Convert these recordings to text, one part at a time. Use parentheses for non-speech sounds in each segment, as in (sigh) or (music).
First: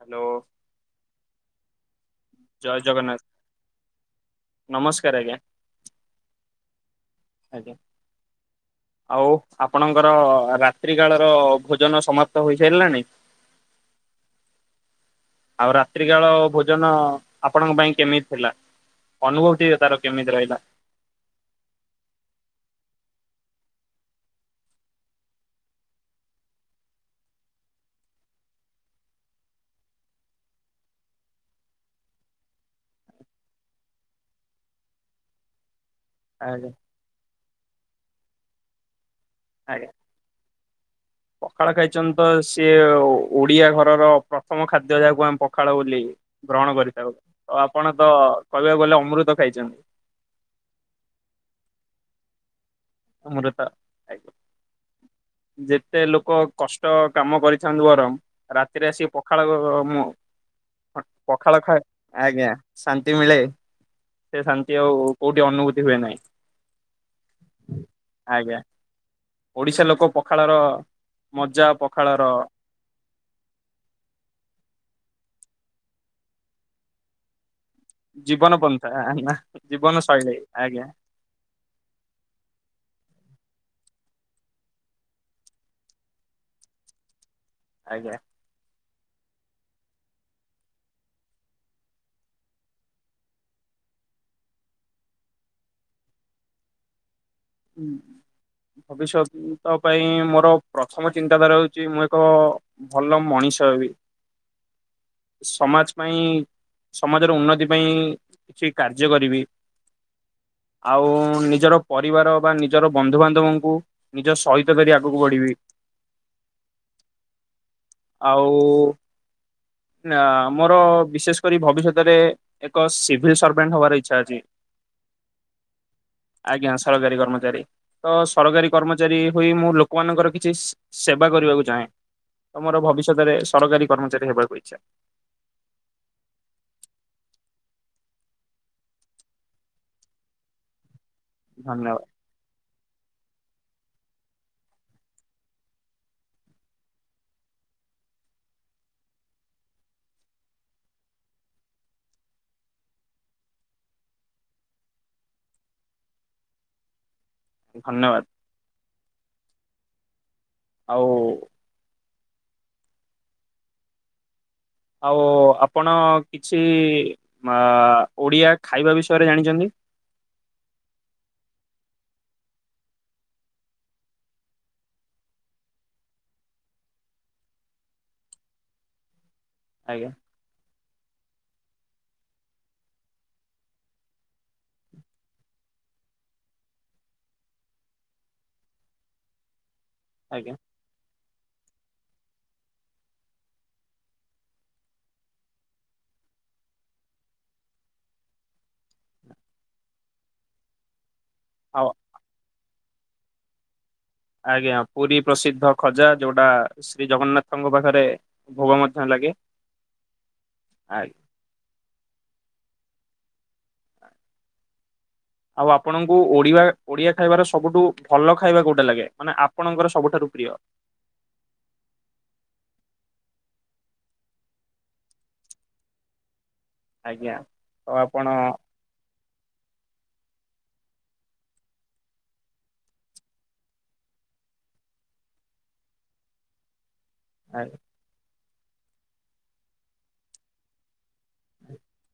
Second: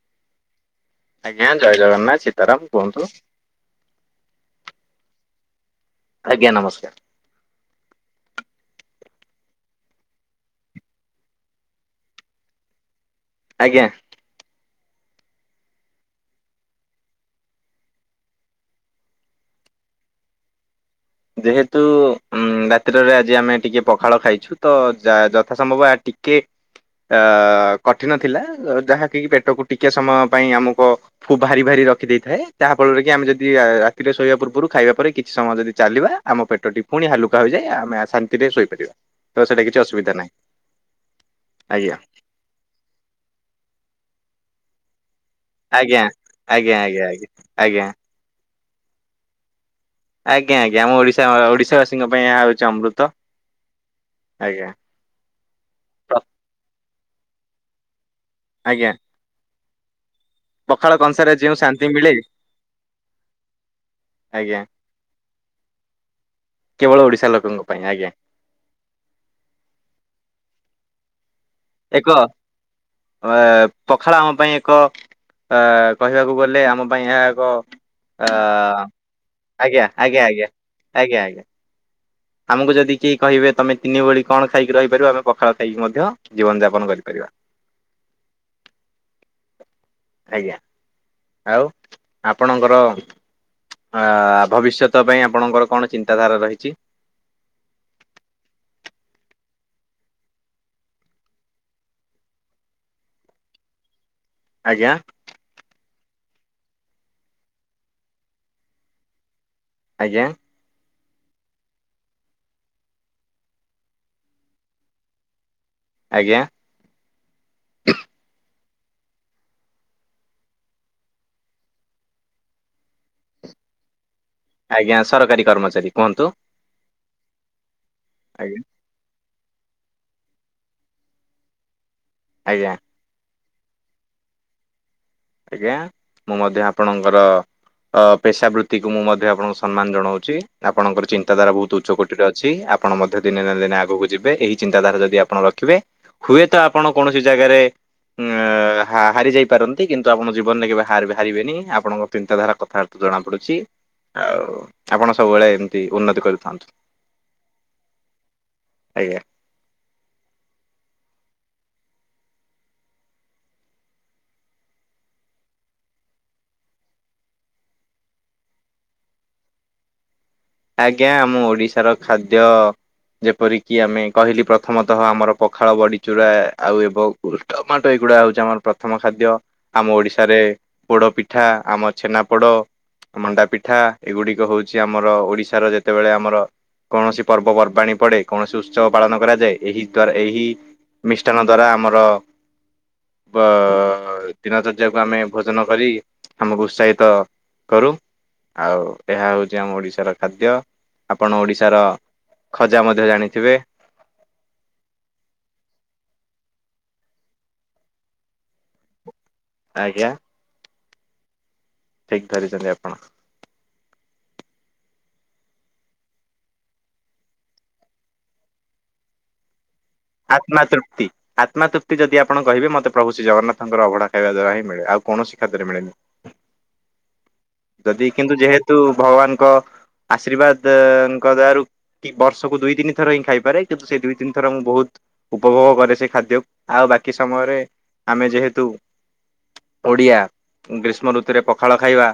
Hello. ଆଜ୍ଞା ଜୟ ଜଗନ୍ନାଥ ସୀତାରାମ ଜୟ କୁହନ୍ତୁ? ଜଗନ୍ନାଥ ନମସ୍କାର ଆଜ୍ଞା। ଆଜ୍ଞା ନମସ୍କାର। ଆଜ୍ଞା ଆଉ ଆପଣଙ୍କର ରାତ୍ରି କାଳର ଭୋଜନ ସମାପ୍ତ ହୋଇସାରିଲାଣି? ଆଜ୍ଞା। ଆଉ ରାତ୍ରି କାଳ ଭୋଜନ ଆପଣଙ୍କ ପାଇଁ କେମିତି ଥିଲା? ଅନୁଭବ ଟି ତାର କେମିତି ରହିଲା? ଯେହେତୁ ଉ ରାତ୍ରରେ ଆଜି ଆମେ ଟିକେ ପଖାଳ ଖାଇଛୁ ତ ଯ ଯଥା ସମ୍ଭବ ଟିକେ ଆ କଠିନ ଥିଲା ଯାହାକି ପେଟକୁ ଟିକେ ସମୟ ପାଇଁ ଆମକୁ କୁ ଭାରି ଭାରି ରଖିଦେଇଥାଏ ଯାହା ଫଳରେ କି ଆମେ ଯଦି ରାତିରେ ଶୋଇବା ପୂର୍ବରୁ ଖାଇବା ପରେ କିଛି ସମୟ ଯଦି ଚାଲିବା ଆମ ଆଜ୍ଞା ପେଟଟି ପୁଣି ହାଲୁକା ହୋଇଯାଏ ଆମେ ଶାନ୍ତିରେ ଶୋଇପାରିବା। ତ ସେଇଟା କିଛି ଆଜ୍ଞା ଅସୁବିଧା ନାହିଁ ପଖାଳ ଆଜ୍ଞା ଖାଇଛନ୍ତି? ତ ସିଏ ଓଡିଆ ଘରର ପ୍ରଥମ ଖାଦ୍ୟ ଯାହାକୁ ଆମେ ପଖାଳ ବୋଲି ଆଜ୍ଞା ଆଜ୍ଞା ଗ୍ରହଣ ଆଜ୍ଞା କରିଥାଉ ଆଜ୍ଞା। ତ ଆଜ୍ଞା ଆପଣ ତ କହିବାକୁ ଗଲେ ଅମୃତ ଖାଇଛନ୍ତି। ଆଜ୍ଞା ଆଜ୍ଞା ଆମ ଓଡ଼ିଶା ଓଡିଶାବାସୀ ପାଇଁ ଏହା ହଉଛି ଅମୃତ। ଅମୃତ ଆଜ୍ଞା ଯେତେ ପ୍ର- ଲୋକ କଷ୍ଟ କାମ କରିଥାନ୍ତୁ ବରଂ ରାତିରେ ଆଜ୍ଞା। ଆସିକି ପଖାଳ ମୁ ପଖାଳ କଂସାରେ ଯେଉଁ ପଖାଳ ଖା ଶାନ୍ତି ମିଳେ ଆଜ୍ଞା ଶାନ୍ତି ମିଳେ ସେ ଆଜ୍ଞା ଶାନ୍ତି ଆଉ କୋଉଠି ଅନୁଭୂତି ହୁଏ ନାହିଁ। କେବଳ ଓଡ଼ିଶା ଲୋକଙ୍କ ପାଇଁ ଆଜ୍ଞା। ଆଜ୍ଞା ଓଡିଶା ଲୋକ ପଖାଳର ମଜା ଏକ ପଖାଳର ଅ ପଖାଳ ଆମ ପାଇଁ ଏକ ଅ କହିବାକୁ ଗଲେ ଆମ ପାଇଁ ଏହା ଏକ ଅ ଜୀବନ ପନ୍ଥା ନା ଆଜ୍ଞା ଜୀବନ ଆଜ୍ଞା ଶୈଳୀ ଆଜ୍ଞା ଆଜ୍ଞା। ଆମକୁ ଯଦି କେହି କହିବେ ତମେ ତିନି ଓଳି କଣ ଖାଇକି ରହିପାରିବ ଆମେ ପଖାଳ ଖାଇକି ମଧ୍ୟ ଜୀବନ ଯାପନ କରିପାରିବା। ଆଜ୍ଞା। ଆଜ୍ଞା ଆଉ ଆପଣଙ୍କର ଅ ଭବିଷ୍ୟତ ପାଇଁ ଆପଣଙ୍କର କଣ ଚିନ୍ତାଧାରା ରହିଛି? ହୁଁ। ଭବିଷ୍ୟତ ପାଇଁ ମୋର ପ୍ରଥମ ଚିନ୍ତାଧାରା ହଉଛି ମୁଁ ଏକ ଭଲ ମଣିଷ ହେବି। ଆଜ୍ଞା? ସମାଜ ପାଇଁ ସମାଜର ଉନ୍ନତି ପାଇଁ କିଛି କାର୍ଯ୍ୟ କରିବି। ଆଜ୍ଞା। ଆଉ ନିଜର ପରିବାର ବା ନିଜର ବନ୍ଧୁବାନ୍ଧବଙ୍କୁ ନିଜ ସହିତ କରି ଆଗକୁ ବଢିବି। ଆଜ୍ଞା ଆଉ ନା ମୋର ବିଶେଷ କରି ଭବିଷ୍ୟତରେ ଏକ ସିଭିଲ୍ ସର୍ଭେଣ୍ଟ ହବାର ଇଚ୍ଛା ଅଛି। ଆଜ୍ଞା ସରକାରୀ କର୍ମଚାରୀ କୁହନ୍ତୁ? ହେବି ତ ଆଜ୍ଞା ସରକାରୀ କର୍ମଚାରୀ ହୋଇ ମୁଁ ଲୋକମାନଙ୍କର କିଛି ଶ୍ ସେବା କରିବାକୁ ଚାହେଁ। ତ ଆଜ୍ଞା। ମୋର ଭବିଷ୍ୟତରେ ସରକାରୀ କର୍ମଚାରୀ ହେବାକୁ ଇଚ୍ଛା। ଆଜ୍ଞା ମୁଁ ମଧ୍ୟ ଆପଣଙ୍କର ଅ ପେସାବୃତ୍ତିକୁ ମୁଁ ମଧ୍ୟ ଆପଣଙ୍କୁ ସମ୍ମାନ ଜଣଉଚି। ଆପଣଙ୍କର ଚିନ୍ତାଧାରା ବହୁତ ଉଚ୍ଚ ଧନ୍ୟବାଦ କୋଟିରେ ଅଛି। ଆ ପଣ ମଧ୍ୟ ଦିନେ ନା ଦିନେ ଆଗକୁ ଯିବେ ଏହି ଚିନ୍ତାଧାରା ଯଦି ଆପଣ ରଖିବେ। ହୁଏତ ଆପଣ କୌଣସି ଜାଗାରେ ଉ ହା ହାରି ଯାଇପାର ନ୍ତି କିନ୍ତୁ ଆପଣ ଜୀବନରେ କେବେ ହାର୍ ବେ ହାରିବେନି ଆପଣଙ୍କ ଚିନ୍ତାଧାରା କଥାବାର୍ତା ରୁ ଜଣା ପଡୁଚି। ଆଉ ଆପଣ ସବୁବେଳେ ଏମିତି ଉନ୍ନତି କରୁଥାନ୍ତୁ। ଧନ୍ୟବାଦ। ଆଜ୍ଞା। ଆଉ ଆଉ ଆପଣ କିଛି ବା ଓଡିଆ ଖାଇବା ବିଷୟରେ ଜାଣିଚନ୍ତି? ଆଜ୍ଞା ମୁଁ ଓଡିଶାର ଖାଦ୍ୟ ଯେପରିକି ଆମେ କହିଲି ପ୍ରଥମତଃ ଆମର ପଖାଳ ବଡିଚୂରା ଆଉ ଏବଂ ଟମାଟୋ ଏଗୁଡା ହଉଚି ଆମର ପ୍ରଥମ ଖାଦ୍ୟ ଆମ ଆଜ୍ଞା ଓଡିଶାରେ ପୋଡ ପିଠା ଆମ ଛେନାପୋଡ, ମଣ୍ଡା ପିଠା ଏଗୁଡିକ ହଉଛି ଆମର ଓଡି ଶାର ଯେତେବେଳେ ଆମର କୌଣସି ପର୍ବପର୍ବାଣୀ ପଡେ କୌଣସି ଉତ୍ସବ ପାଳନ କରାଯାଏ ଏହି ତାର ଏହି ଆଜ୍ଞା ମିଷ୍ଟାନ ଦ୍ଵାରା ଆମର ବ ଦିନଚର୍ଯ୍ୟାକୁ ଆମେ ଭୋଜନ କରି ଆମକୁ ଉତ୍ସାହିତ କରୁ। ଆଉ ଏହା ହଉଚି ଆମ ଓଡିଶାର ଖାଦ୍ୟ। ଆପଣ ଓଡିଶାର ଆଉ ଖଜା ମଧ୍ୟ ଜାଣିଥିବେ? ଆଜ୍ଞା ପୁରୀ ପ୍ରସିଦ୍ଧ ଖଜା ଯୋଉଟା ଶ୍ରୀ ଜଗନ୍ନାଥଙ୍କ ପାଖରେ ଭୋଗ ମଧ୍ୟ ଲାଗେ। ଆଜ୍ଞା। ଆ ଠିକ୍ ଧରିଚନ୍ତି ଆପଣ। ଆଉ ଆପଣଙ୍କୁ ଓଡିବା ଓଡିଆ ଖାଇବାର ସବୁଠୁ ଭଲ ଖାଇବା କୋଉଟା ଲାଗେ ମାନେ ଆ ପଣଙ୍କର ସବୁଠାରୁ ପ୍ରିୟ? ଆତ୍ମା ତୃ ପ୍ତି ଆତ୍ମାତୃପ୍ତି ଯଦି ଆପଣ କହିବେ ମତେ ପ୍ରଭୁ ଶ୍ରୀ ଜଗନ୍ନାଥଙ୍କର ଅଭଡା ଖାଇବା ଦ୍ୱାରା ହିଁ ମିଳେ ଆଉ କୌଣସି ଖାଦ୍ୟରେ ମିଳେନି। ଆଜ୍ଞା। ତ ଯଦି ଆପଣ କିନ୍ତୁ ଯେହେତୁ ଭଗବାନଙ୍କ ଆଶୀର୍ବାଦଙ୍କ ଦୟାରୁ କି ବର୍ଷ କୁ ଦୁଇ ତିନି ଥର ହିଁ ଖାଇପାରେ କିନ୍ତୁ ସେଇ ଦୁଇ ତିନିଥର ମୁଁ ବହୁତ ଉପଭୋଗ କରେ ସେ ଖାଦ୍ୟକୁ ଆଉ ବାକି ସମୟରେ ଆ ଆମେ ଯେହେତୁ ଓଡିଆ ଗ୍ରୀଷ୍ମ ଋତୁରେ ପଖାଳ ଖାଇବା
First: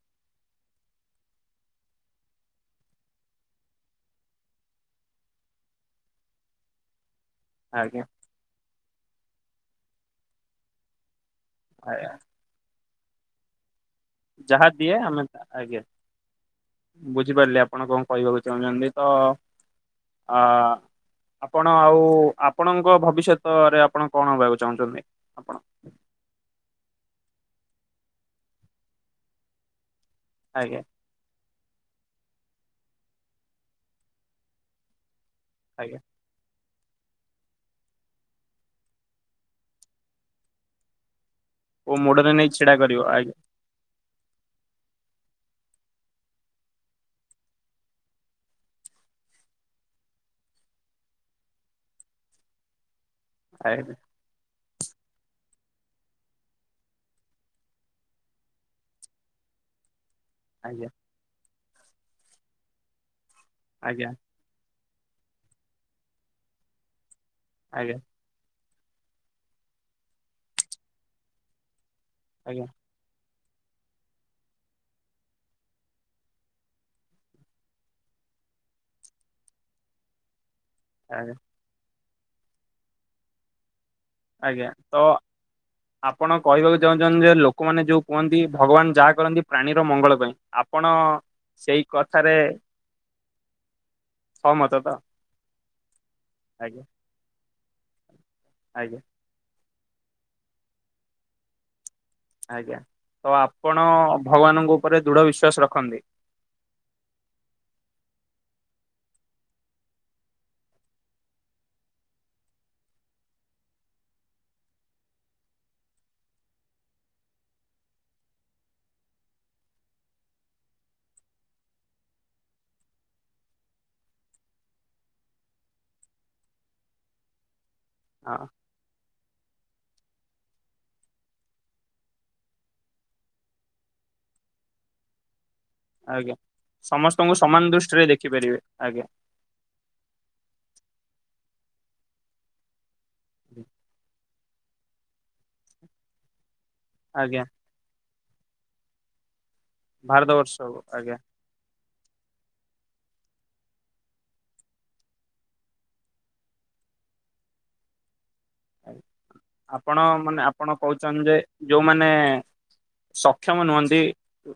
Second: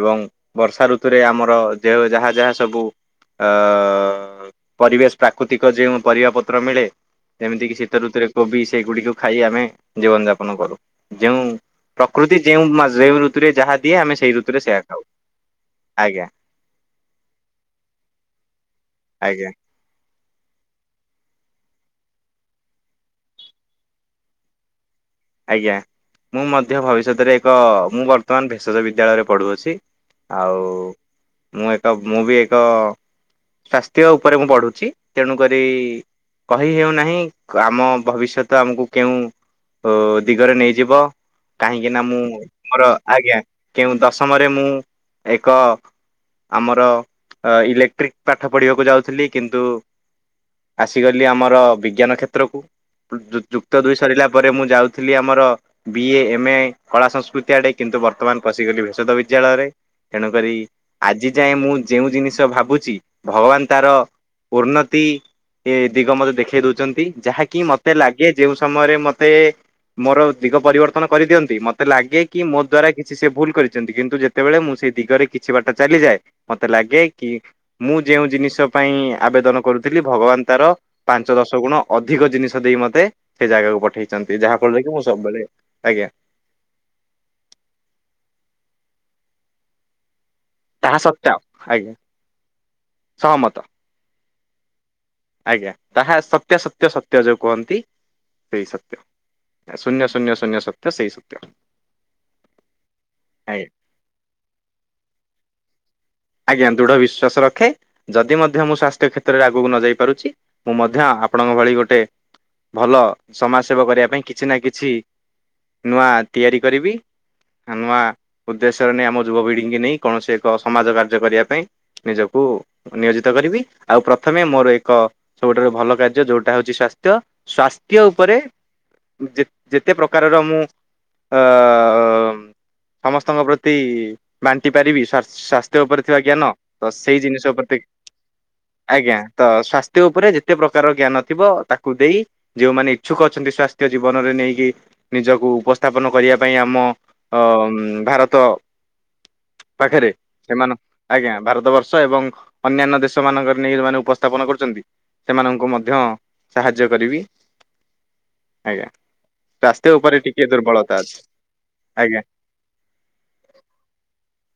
ଏବଂ ବର୍ଷା ଋତୁରେ ଆମର ଯେ ଯାହା ଯାହା ସବୁ ଅ ପରିବେଶ ପ୍ରାକୃତିକ ଯେଉଁ ପରିବା ପତ୍ର ମିଳେ ଯେମିତିକି ଶୀତ ଆଜ୍ଞା ଋତୁରେ କୋବି ସେଗୁଡିକୁ ଖାଇ ଆମେ ଜୀବନ ଯାପନ କରୁ। ଯେଉଁ ଆଜ୍ଞା ପ୍ରକୃତି ଯେଉଁ ମା ଯେଉଁ ଋତୁରେ ଯାହା ଦିଏ ଆମେ ସେଇ ଋତୁରେ ଯାହା ସେଇଆ ଦିଏ ଖାଉ ଆଜ୍ଞା। ବୁଝିପାରଲେ ଆପଣ କଁ କହିବାକୁ ଚାହୁଁଚନ୍ତି? ଆଜ୍ଞା। ଅ ଆପଣ ଆଉ ଆପଣଙ୍କ ଭବିଷ୍ୟତରେ ଆପଣ କଣ ହବାକୁ ଚାହୁଁଛନ୍ତି? ଆପଣ ଆଜ୍ଞା ମୁଁ ମଧ୍ୟ ଭବିଷ୍ୟତରେ ଏକ ମୁଁ ବର୍ତ୍ତମାନ ଭେଷଜ ବିଦ୍ୟାଳୟରେ ପଢୁଅଛି। ଆଉ ଆଜ୍ଞା ମୁଁ ଏକ ମୁଁ ବି ଏକ ସ୍ୱସ୍ଥ୍ୟ ଉପରେ ମୁଁ ପଢ଼ୁଛି। ତେଣୁ କରି ଆଜ୍ଞା କହି ହେଉନାହିଁ କ ଆମ ଭବିଷ୍ୟତ ଆମୁକୁ କେଉଁ ଉ ଦିଗରେ ନେଇଯିବ କାହିଁକି କୋଉ ନା ମୁଁ ମୋଡରେ ନେଇ ଛିଡା ମୋର କରିବ ଆଜ୍ଞା। କେଉଁ ଦଶମରେ ମୁଁ ଏକ ଆମର ଇଲେକ୍ଟ୍ରିକ୍ ପାଠ ପଢିବାକୁ ଯାଉଥୁଲି କିନ୍ତୁ ଆସିଗଲି ଆମର ବିଜ୍ଞାନ କ୍ଷେତ୍ରକୁ ଯୁ ଯୁକ୍ତ ଆଜ୍ଞା ଦୁଇ ସରିଲା ପରେ ମୁଁ ଯାଉଥିଲି ଆମର ବି ଏ ଏମ ଏ କଳା ସଂସ୍କୃତି ଆଡେ କିନ୍ତୁ ବର୍ତ୍ତମାନ ପଶିଗଲି ଭେଷଦ ବିଦ୍ୟାଳୟରେ। ତେଣୁ କରି ଆଜ୍ଞା ଆଜି ଯାଏଁ ମୁଁ ଯେଉଁ ଜିନିଷ ଭାବୁଚି ଭଗବାନ ତାର ଆଜ୍ଞା ଉନ୍ନତି ଏ ଦିଗ ମୋତେ ଦେଖେଇ ଦୋଉଚନ୍ତି ଯାହାକି ମତେ ଆଜ୍ଞା ଲାଗେ ଯେଉଁ ସମୟରେ ମ ତେ ମୋର ଦିଗ ପରିବର୍ତ୍ତନ କରିଦିଅନ୍ତି ମତେ ଲାଗେ କି ମୋ ଆଜ୍ଞା ଦ୍ଵାରା କି ଛି ସେ ଭୁଲ କରିଚନ୍ତି କିନ୍ତୁ ଯେତେବେଳେ ମୁଁ ସେଇ ଦିଗରେ କିଛି ବାଟ ଚାଲିଯାଏ ମତେ ଲାଗେ କି ମୁଁ ଯେଉଁ ଜିନିଷ ପାଇଁ ଆବେଦନ କରୁଥିଲି ଭଗବାନ ତାର ଆଜ୍ଞା ପାଞ୍ଚ ଦଶ ଗୁଣ ଅଧିକ ଜିନିଷ ଦେଇ ମତେ ସେ ଜାଗାକୁ ପଠେଇ ଚନ୍ତି ଯାହା ଆଜ୍ଞା ଫଳରେ କି ତ ମୁଁ ସବୁବେଳେ ଆଜ୍ଞା। ଆପଣ କହିବାକୁ ଚାହୁଁଚନ୍ତି ଯେ ଲୋକମାନେ ଯୋଉ କୁହନ୍ତି ଭଗବାନ ଯାହା କରନ୍ତି ପ୍ରାଣୀର ମଙ୍ଗଳ ପାଇଁ। ଆପଣ ତାହା ସତ୍ୟ ସେଇ ଆଜ୍ଞା କଥାରେ ସହମତ। ସହମତ ତ? ଆଜ୍ଞା ତାହା ସତ୍ୟ ଆଜ୍ଞା ସତ୍ୟ ସତ୍ୟ ଯୋଉ କୁହନ୍ତି ସେଇ ଆଜ୍ଞା ସତ୍ୟ। ଏ ଶୂନ୍ୟ ଶୂନ୍ୟ ଶୂନ୍ୟ ସତ୍ୟ ସେଇ ସତ୍ୟ। ଆଜ୍ଞା ତ ଆଜ୍ଞା ଆପଣ ଭଗବାନଙ୍କ ଉପରେ ଦୃଢ ବିଶ୍ଵାସ ରଖନ୍ତି? ଆଜ୍ଞା ଦୃଢ ବିଶ୍ଵାସ ରଖେ। ଯଦି ମଧ୍ୟ ମୁଁ ସ୍ଵାସ୍ଥ୍ୟ କ୍ଷେତ୍ରରେ ଆଗୁକୁ ନ ଯାଇ ପାରୁଚି ମୁଁ ମଧ୍ୟ ଆପଣଙ୍କ ଭଳି ଗୋଟେ ଭଲ ସମାଜ ସେବା କରିବା ପାଇଁ କିଛି ନା କିଛି ନୂଆ ତିଆରି କରିବି। ନୂଆ ଉଦ୍ଦେଶ୍ୟରେ ନେଇ ଆମ ଯୁବ ପିଢି଼ଙ୍କି ନେଇ କୌଣସି ଏକ ସମାଜ କାର୍ଯ୍ୟ କରିବା ପାଇଁ। ନିଜକୁ ନିୟୋଜିତ କରିବି ଆଉ ପ୍ରଥମେ ମୋର ଏକ ସବୁଠାରୁ ଭଲ କାର୍ଯ୍ୟ ଯୋଉଟା ହଉଚି ସ୍ବା ତ୍ୟ ସ୍ବାସ୍ଥ୍ୟ ଉପରେ ହଁ ଯେ ଯେତେ ପ୍ରକାରର ମୁଁ ଅ ସମସ୍ତଙ୍କ ପ୍ରତି ବାଣ୍ଟି ପାରିବି ସ୍ବା ସ୍ବା ତ୍ୟ ଓପରେ ଥିବା ଆଜ୍ଞା। ଜ୍ଞାନ ତ ସେଇ ସମସ୍ତଙ୍କୁ ଜିନିଷ ସମାନ ଓପରେ ଟି ଦୃଷ୍ଟିରେ ଦେଖିପାରିବେ ଆଜ୍ଞା। ତ ସ୍ଵାସ୍ଥ୍ୟ ଓପରେ ଯେତେ ପ୍ରକାରର ଜ୍ଞାନ ଥିବ ତାକୁ ଦେଇ ଯୋଉମାନେ ଇଛୁକ ଅଛନ୍ତି ସ୍ୱାସ୍ଥ୍ୟ ଜୀବନରେ ନେଇକି ନିଜକୁ ଉପସ୍ଥାପନ କରିବା ପାଇଁ ଆମ ଆଜ୍ଞା ଅମ୍ ଭାରତ ଭାରତବର୍ଷ ମାନ ଆଜ୍ଞା ଭାରତ ବର୍ଷ ଏବଂ ଅନ୍ୟାନ୍ୟ ଦେଶ ମାନଙ୍କରେ ନେଇ ଯୋଉମାନେ ଉପସ୍ଥାପନା କରୁଚନ୍ତି। ସେମାନଙ୍କୁ ମଧ୍ୟ ସାହାଯ୍ୟ କରିବି। ଆଜ୍ଞା। ସ୍ୱାସ୍ଥ୍ୟ ଆପଣ ଉପରେ ଟିକେ ମାନେ ଆପଣ ଦୁର୍ବଳତା ଅଛି କହୁଛନ୍ତି ଯେ ଯୋଉମାନେ ଆଜ୍ଞା ସକ୍ଷମ ନୁହନ୍ତି।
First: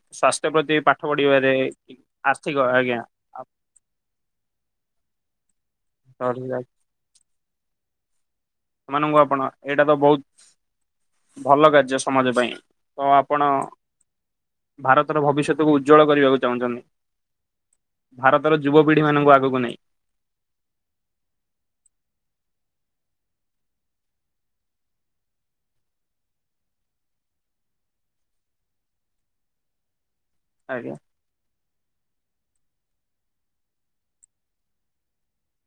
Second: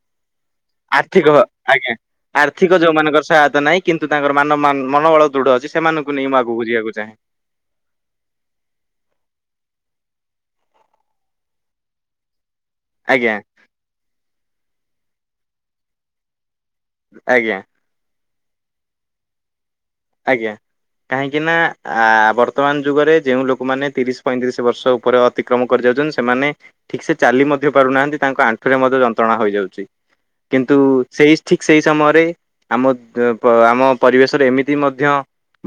ସ୍ୱାସ୍ଥ୍ୟ ପ୍ରତି ପାଠ ଆର୍ଥିକ ପଢିବାରେ ଆଜ୍ଞା। ଆର୍ଥିକ ଯୋଉମାନଙ୍କର ସହାୟତା ନାହିଁ କିନ୍ତୁ ତାଙ୍କର ମାନ ମନୋବଳ ଦୃଢ ଅଛି ସେମାନଙ୍କୁ ନେଇ ମୁଁ ଆଗକୁ ବୁଝିବାକୁ ଚାହେଁ। ସେମାନଙ୍କୁ ଆପଣ ଏଇଟା ତ ବହୁତ ଭଲ କାର୍ଯ୍ୟ ସମାଜ ପାଇଁ। ତ ଆଜ୍ଞା ଆପଣ ଭାରତର ଭବିଷ୍ୟତକୁ ଉଜ୍ଜ୍ୱଳ କରିବାକୁ ଚାହୁଁଛନ୍ତି। ଆଜ୍ଞା। ଭାରତର ଯୁବପିଢ଼ି ମାନଙ୍କୁ ଆଗକୁ ନେଇଁ। ଆଜ୍ଞା। କାହିଁକି ନା ଆ ବର୍ତ୍ତମାନ ଯୁଗରେ ଯେଉଁ ଲୋକମାନେ ତିରିଶ ପଇଁତିରିଶ ବର୍ଷ ଉପରେ ଅ ଅତିକ୍ରମ କରିଯାଉଚନ୍ତି ସେମାନେ ଠିକ ସେ ଚାଲି ମଧ୍ୟ ପାରୁନାହାନ୍ତି ତାଙ୍କ ଆଣ୍ଠୁରେ ମଧ୍ୟ ଯନ୍ତ୍ରଣା ହୋଇଯାଉଛି। କିନ୍ତୁ ଆଜ୍ଞା ସେଇ ଠିକ୍ ସେଇ ସମୟରେ ଆମ ଆମ ପରିବେଶରେ ଏମିତି ମଧ୍ୟ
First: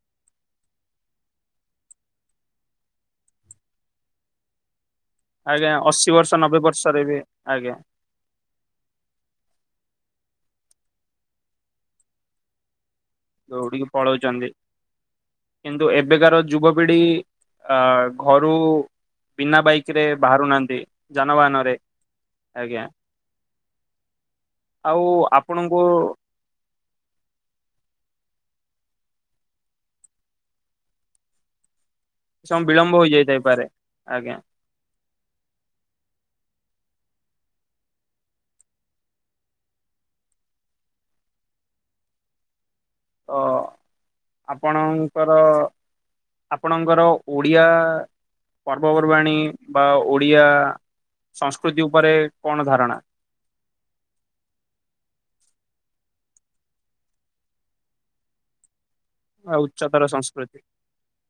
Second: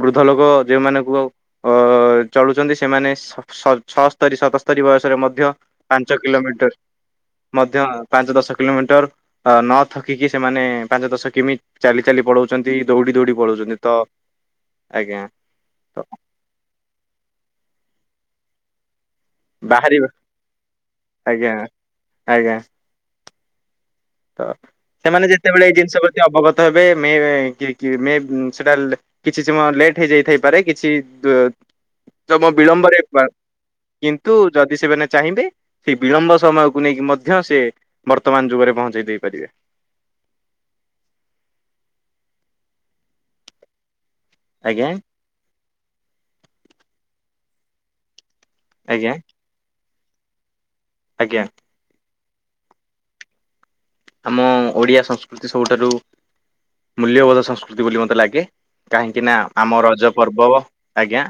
ବୃଦ୍ଧ ଲୋକ ଯୋଉମାନଙ୍କୁ ଆଉ ଅ ଚଳୁଛନ୍ତି ସେମାନେ ଶଶ ଛଅସ୍ତରୀ ସତସ୍ତରୀ ବୟସରେ ମଧ୍ୟ ଆଜ୍ଞା ମଧ୍ୟ ଅଶୀ ପାଞ୍ଚ ବର୍ଷ ନବେ କିଲୋମିଟର ବର୍ଷରେ ବି ଆଜ୍ଞା ମଧ୍ୟ ପାଞ୍ଚ ଦଶ କିଲୋମିଟର। ଅ ନଥକିକି ସେମାନେ ପାଞ୍ଚ ଦଶ କିମି ଚାଲି ଚାଲି ପଳଉଛନ୍ତି ଦୌଡି ଦୌଡି ପଳଉଛନ୍ତି ତ ଦୌଡିକି ପଳଉଛନ୍ତି ଆଜ୍ଞା କିନ୍ତୁ ତ ଏବେକାର ଯୁବପିଢି ଅ ଘରୁ ବିନା ବାଇକ ରେ ବାହାରିବ ବାହାରୁନାହାନ୍ତି ଆଜ୍ଞା ଯାନବାହାନ ରେ ଆଜ୍ଞା ତ ଆଉ ସେମାନେ ଯେତେବେଳେ ଏଇ ଆପଣଙ୍କୁ ଜିନିଷ ପ୍ରତି ଅବଗତ ହେବେ ମେ କି କି ମେ ସେଟା କିଛି ସମୟ ଲେଟ୍ ହେଇଯାଇଥାଇପାରେ କିଛି ତମ ସମୟ ବିଳମ୍ବ ବିଳମ୍ବରେ ପା ହୋଇଯାଇଥାଇପାରେ କିନ୍ତୁ ଆଜ୍ଞା ଯଦି ସେମାନେ ଚାହିଁବେ ସେ ବିଳମ୍ବ ସମୟକୁ ନେଇକି ମଧ୍ୟ ସେ ବର୍ତ୍ତମାନ ଯୁଗରେ ପହଞ୍ଚେଇ ଦେଇପାରିବେ ତ ଆପଣ ଆଜ୍ଞା ଙ୍କର ଆପଣଙ୍କର ଓଡ଼ିଆ ଆଜ୍ଞା ପର୍ବପର୍ବାଣୀ ବା ଓଡ଼ିଆ ଆଜ୍ଞା ସଂସ୍କୃତି ଉପରେ କଣ ଧାରଣା ଆମ ଓଡିଆ ସଂସ୍କୃତି ସବୁଠାରୁ ମୂଲ୍ୟବୋଧ ସଂସ୍କୃତି ବୋଲି ମତେ ଲାଗେ କାହିଁକି ନା ଆଉ ଆମ ଉଚ୍ଚତର ରଜ ପର୍ବ ସଂସ୍କୃତି ଆଜ୍ଞା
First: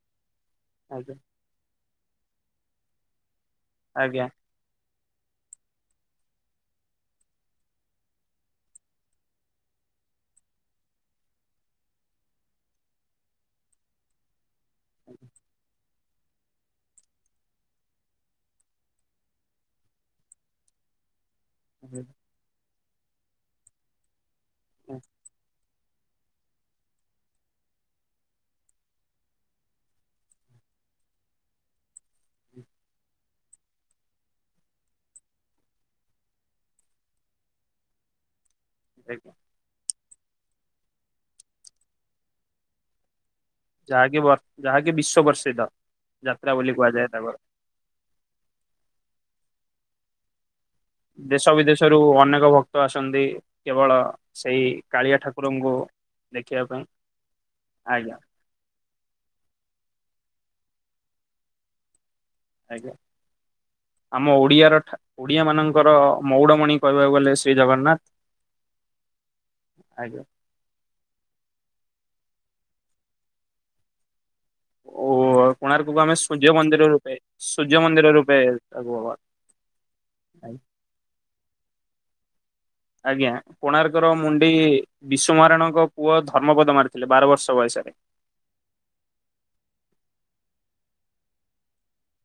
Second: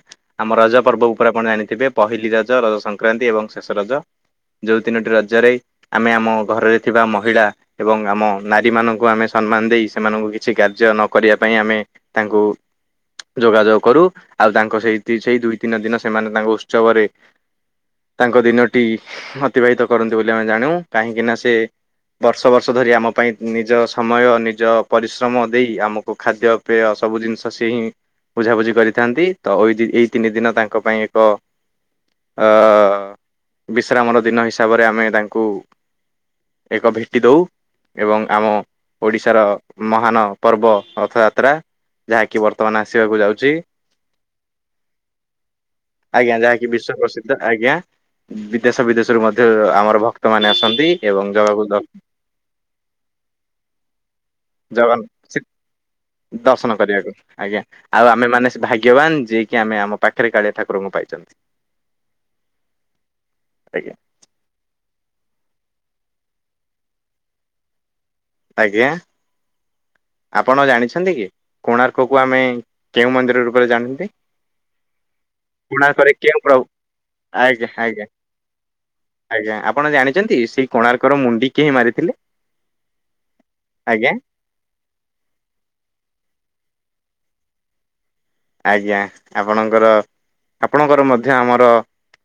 ଆମ ରଜ ପର୍ବ ଆଜ୍ଞା ଉପରେ ଆପଣ ଜାଣିଥିବେ ପହିଲି ରଜ ରଜ ସଂକ୍ରାନ୍ତି ଏବଂ ଶେଷ ରଜ ଆଜ୍ଞା। ଯୋଉ ତିନୋଟି ରଜରେ ଆମେ ଆମ ଘରରେ ଥିବା ମହିଳା ଏବଂ ଆମ ନାରୀମାନଙ୍କୁ ଆମେ ସମ୍ମାନ ଦେଇ ସେମାନଙ୍କୁ କିଛି କାର୍ଯ୍ୟ ନ କରିବା ପାଇଁ ଆମେ ତାଙ୍କୁ ଯୋଗାଯୋଗ କରୁ ଆଉ ତାଙ୍କ ସେଇ ସେଇ ଦୁଇ ତିନି ଦିନ ସେମାନେ ତାଙ୍କ ଉତ୍ସବରେ ତାଙ୍କ ଦିନଟି ଅତିବାହିତ କରନ୍ତି ବୋଲି ଆମେ ଜାଣୁ କାହିଁକିନା ସେ (unintelligible) ବର୍ଷ ବର୍ଷ ଧରି ଆମ ପାଇଁ ନିଜ ସମୟ ନିଜ ପରିଶ୍ରମ ଦେଇ ଆମକୁ ଖାଦ୍ୟପେୟ ସବୁ ଜିନିଷ ସିଏ ହିଁ ବୁଝାବୁଝି କରିଥାନ୍ତି ତଇ ଏଇ ତିନି ଦିନ ତାଙ୍କ ପାଇଁ ଏକ ଅ ବିଶ୍ରାମର ଦିନ ହିସାବରେ ଆମେ ତାଙ୍କୁ ଏକ ଭେଟି ଦେଉ ଏବଂ ଆମ ଆଜ୍ଞା। ଓଡ଼ିଶାର ମହାନ ପର୍ବ ରଥଯାତ୍ରା ଯାହାକି ବର୍ତ୍ତମାନ ଆସିବାକୁ ଯାଉଛି ଯାହାକି ବ ଯାହାକି ବିଶ୍ଵ ପ୍ରଷିଧ ଆଜ୍ଞା ଯାତ୍ରା ଯାହାକି ବୋଲି ବିଶ୍ଵ କୁହାଯାଏ ପ୍ରସିଦ୍ଧ ତାଙ୍କର ଆଜ୍ଞା? ବିଦେଶ ବିଦେଶରୁୁ ମଧ୍ୟ ଆମର ଭକ୍ତମାନେ ଆସନ୍ତି ଏବଂ ଜଗାକୁ (unintelligible) ଅନେକ ଭକ୍ତ ଆସନ୍ତି କେବଳ ସେହି ଜଗନ୍ କାଳିଆ ଠାକୁରଙ୍କୁ ଦେଖିବା ଦର୍ଶନ ପାଇଁ କରିବାକୁ ଆଜ୍ଞା ଆଉ ଆଜ୍ଞା ଆମେ ମାନେ ସେ ଭାଗ୍‌ ଭାଗ୍ୟବାନ୍‌ ଯେ କି ଆମେ ଆମ ପାଖେରେ କାଳିଆ ଠାକୁରଙ୍କୁ ପାଇଛନ୍ତି। ଆଜ୍ଞା। ଆଜ୍ଞା ଆମ ଓଡିଆର ଠା ଓଡିଆ ମାନଙ୍କର ମଉଡମଣି କହିବାକୁ ଗଲେ ଶ୍ରୀ ଜଗନ୍ନାଥ। ଆଜ୍ଞା? ଆଜ୍ଞା। ଆପଣ ଜାଣିଛନ୍ତି କି କୋଣାର୍କକୁ ଆମେ କେଉଁ ମନ୍ଦିର ରୂପରେ ଜାଣନ୍ତି? ଓ କୋଣାର୍କ କୁ କୋଣାର୍କରେ ଆମେ କେଉଁ ସୂର୍ଯ୍ୟ ପ୍ରଭୁ ମନ୍ଦିର ରୂପେ ଆଜ୍ଞା ସୂର୍ଯ୍ୟ ଆଜ୍ଞା ମନ୍ଦିର ରୂପେ ତାକୁ (unintelligible) ଆଜ୍ଞା। ଆପଣ ଜାଣିଛନ୍ତି ସେହି କୋଣାର୍କର ମୁଣ୍ଡି (unintelligible) ମାରିଥିଲେ? ଆଜ୍ଞା କୋଣାର୍କର ଆଜ୍ଞା ମୁଣ୍ଡ୍‌ (unintelligible) ବିଶ୍ୱ ମହାରଣା ଙ୍କ ପୁଅ ଧର୍ମପଦ ମାରିଥିଲେ ବାର ବର୍ଷ ବୟସରେ। ଆଜ୍ଞା। ଆପଣଙ୍କର ଆପଣଙ୍କର ମଧ୍ୟ ଆମର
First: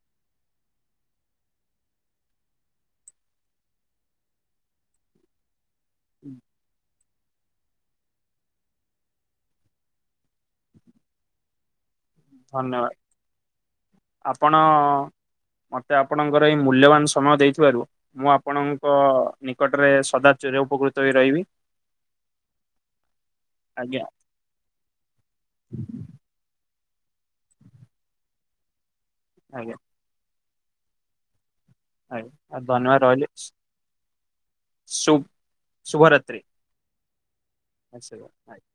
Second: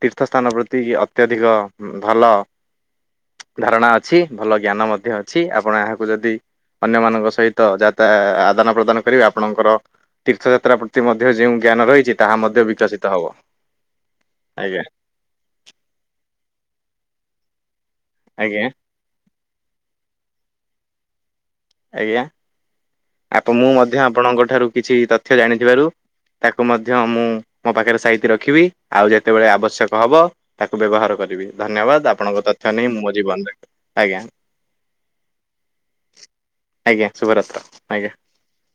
ତୀର୍ଥ ସ୍ଥାନ ପ୍ରତି ଅତ୍ୟଧିକ ଭଲ ଧାରଣା ଅଛି ଭଲ ଜ୍ଞାନ ମଧ୍ୟ ଅଛି ଆପଣ ଏହାକୁ ଯଦି ଅନ୍ୟ ମାନଙ୍କ ସହି ଯା ତା ଆଦାନ ପ୍ରଦାନ କରି ଆପଣଙ୍କର ତୀର୍ଥଯାତ୍ରା ପ୍ରତି ମଧ୍ୟ ଯୋଉ ଜ୍ଞାନ ରହିଛି ତାହା ମଧ୍ୟ ଧନ୍ୟବାଦ ବିକଶିତ ହବ। ଆପଣ ଆଜ୍ଞା। ମତେ ଆପଣଙ୍କର ଏହି ମୂଲ୍ୟବାନ ସମୟ ଦେଇଥିବାରୁ ମୁଁ ଆଜ୍ଞା ଆପଣଙ୍କ୍‌ ଙ୍କ ନିକଟରେ ସଦା ଚିର ଉପକୃତ ହୋଇ ରହିବି। ଆଜ୍ଞା, ଆପ ମୁଁ ମଧ୍ୟ ଆଜ୍ଞା ଆପଣଙ୍କ ଠାରୁ କିଛି ତଥ୍ୟ ଜାଣିଥିବାରୁ ତାକୁ ମଧ୍ୟ ମୁଁ ମୋ ପାଖରେ ସାଇତି ରଖିବି ଆଉ ଯେତେବେଳେ ଆଜ୍ଞା ଆବଶ୍ୟକ ହବ ତାକୁ ବ୍ୟବହାର କରିବି। ଧନ୍ୟବାଦ ଆପଣଙ୍କ ଆଜ୍ଞା ତଥ୍ୟ ନେଇ ମୁଁ ମୋ ଜୀବନରେ ଆଜ୍ଞା। ଶୁଭ୍‌ ଶୁଭରାତ୍ରି। ଆଜ୍ଞା ଶୁଭରାତ୍ର। ଆଜ୍ଞା (unintelligible)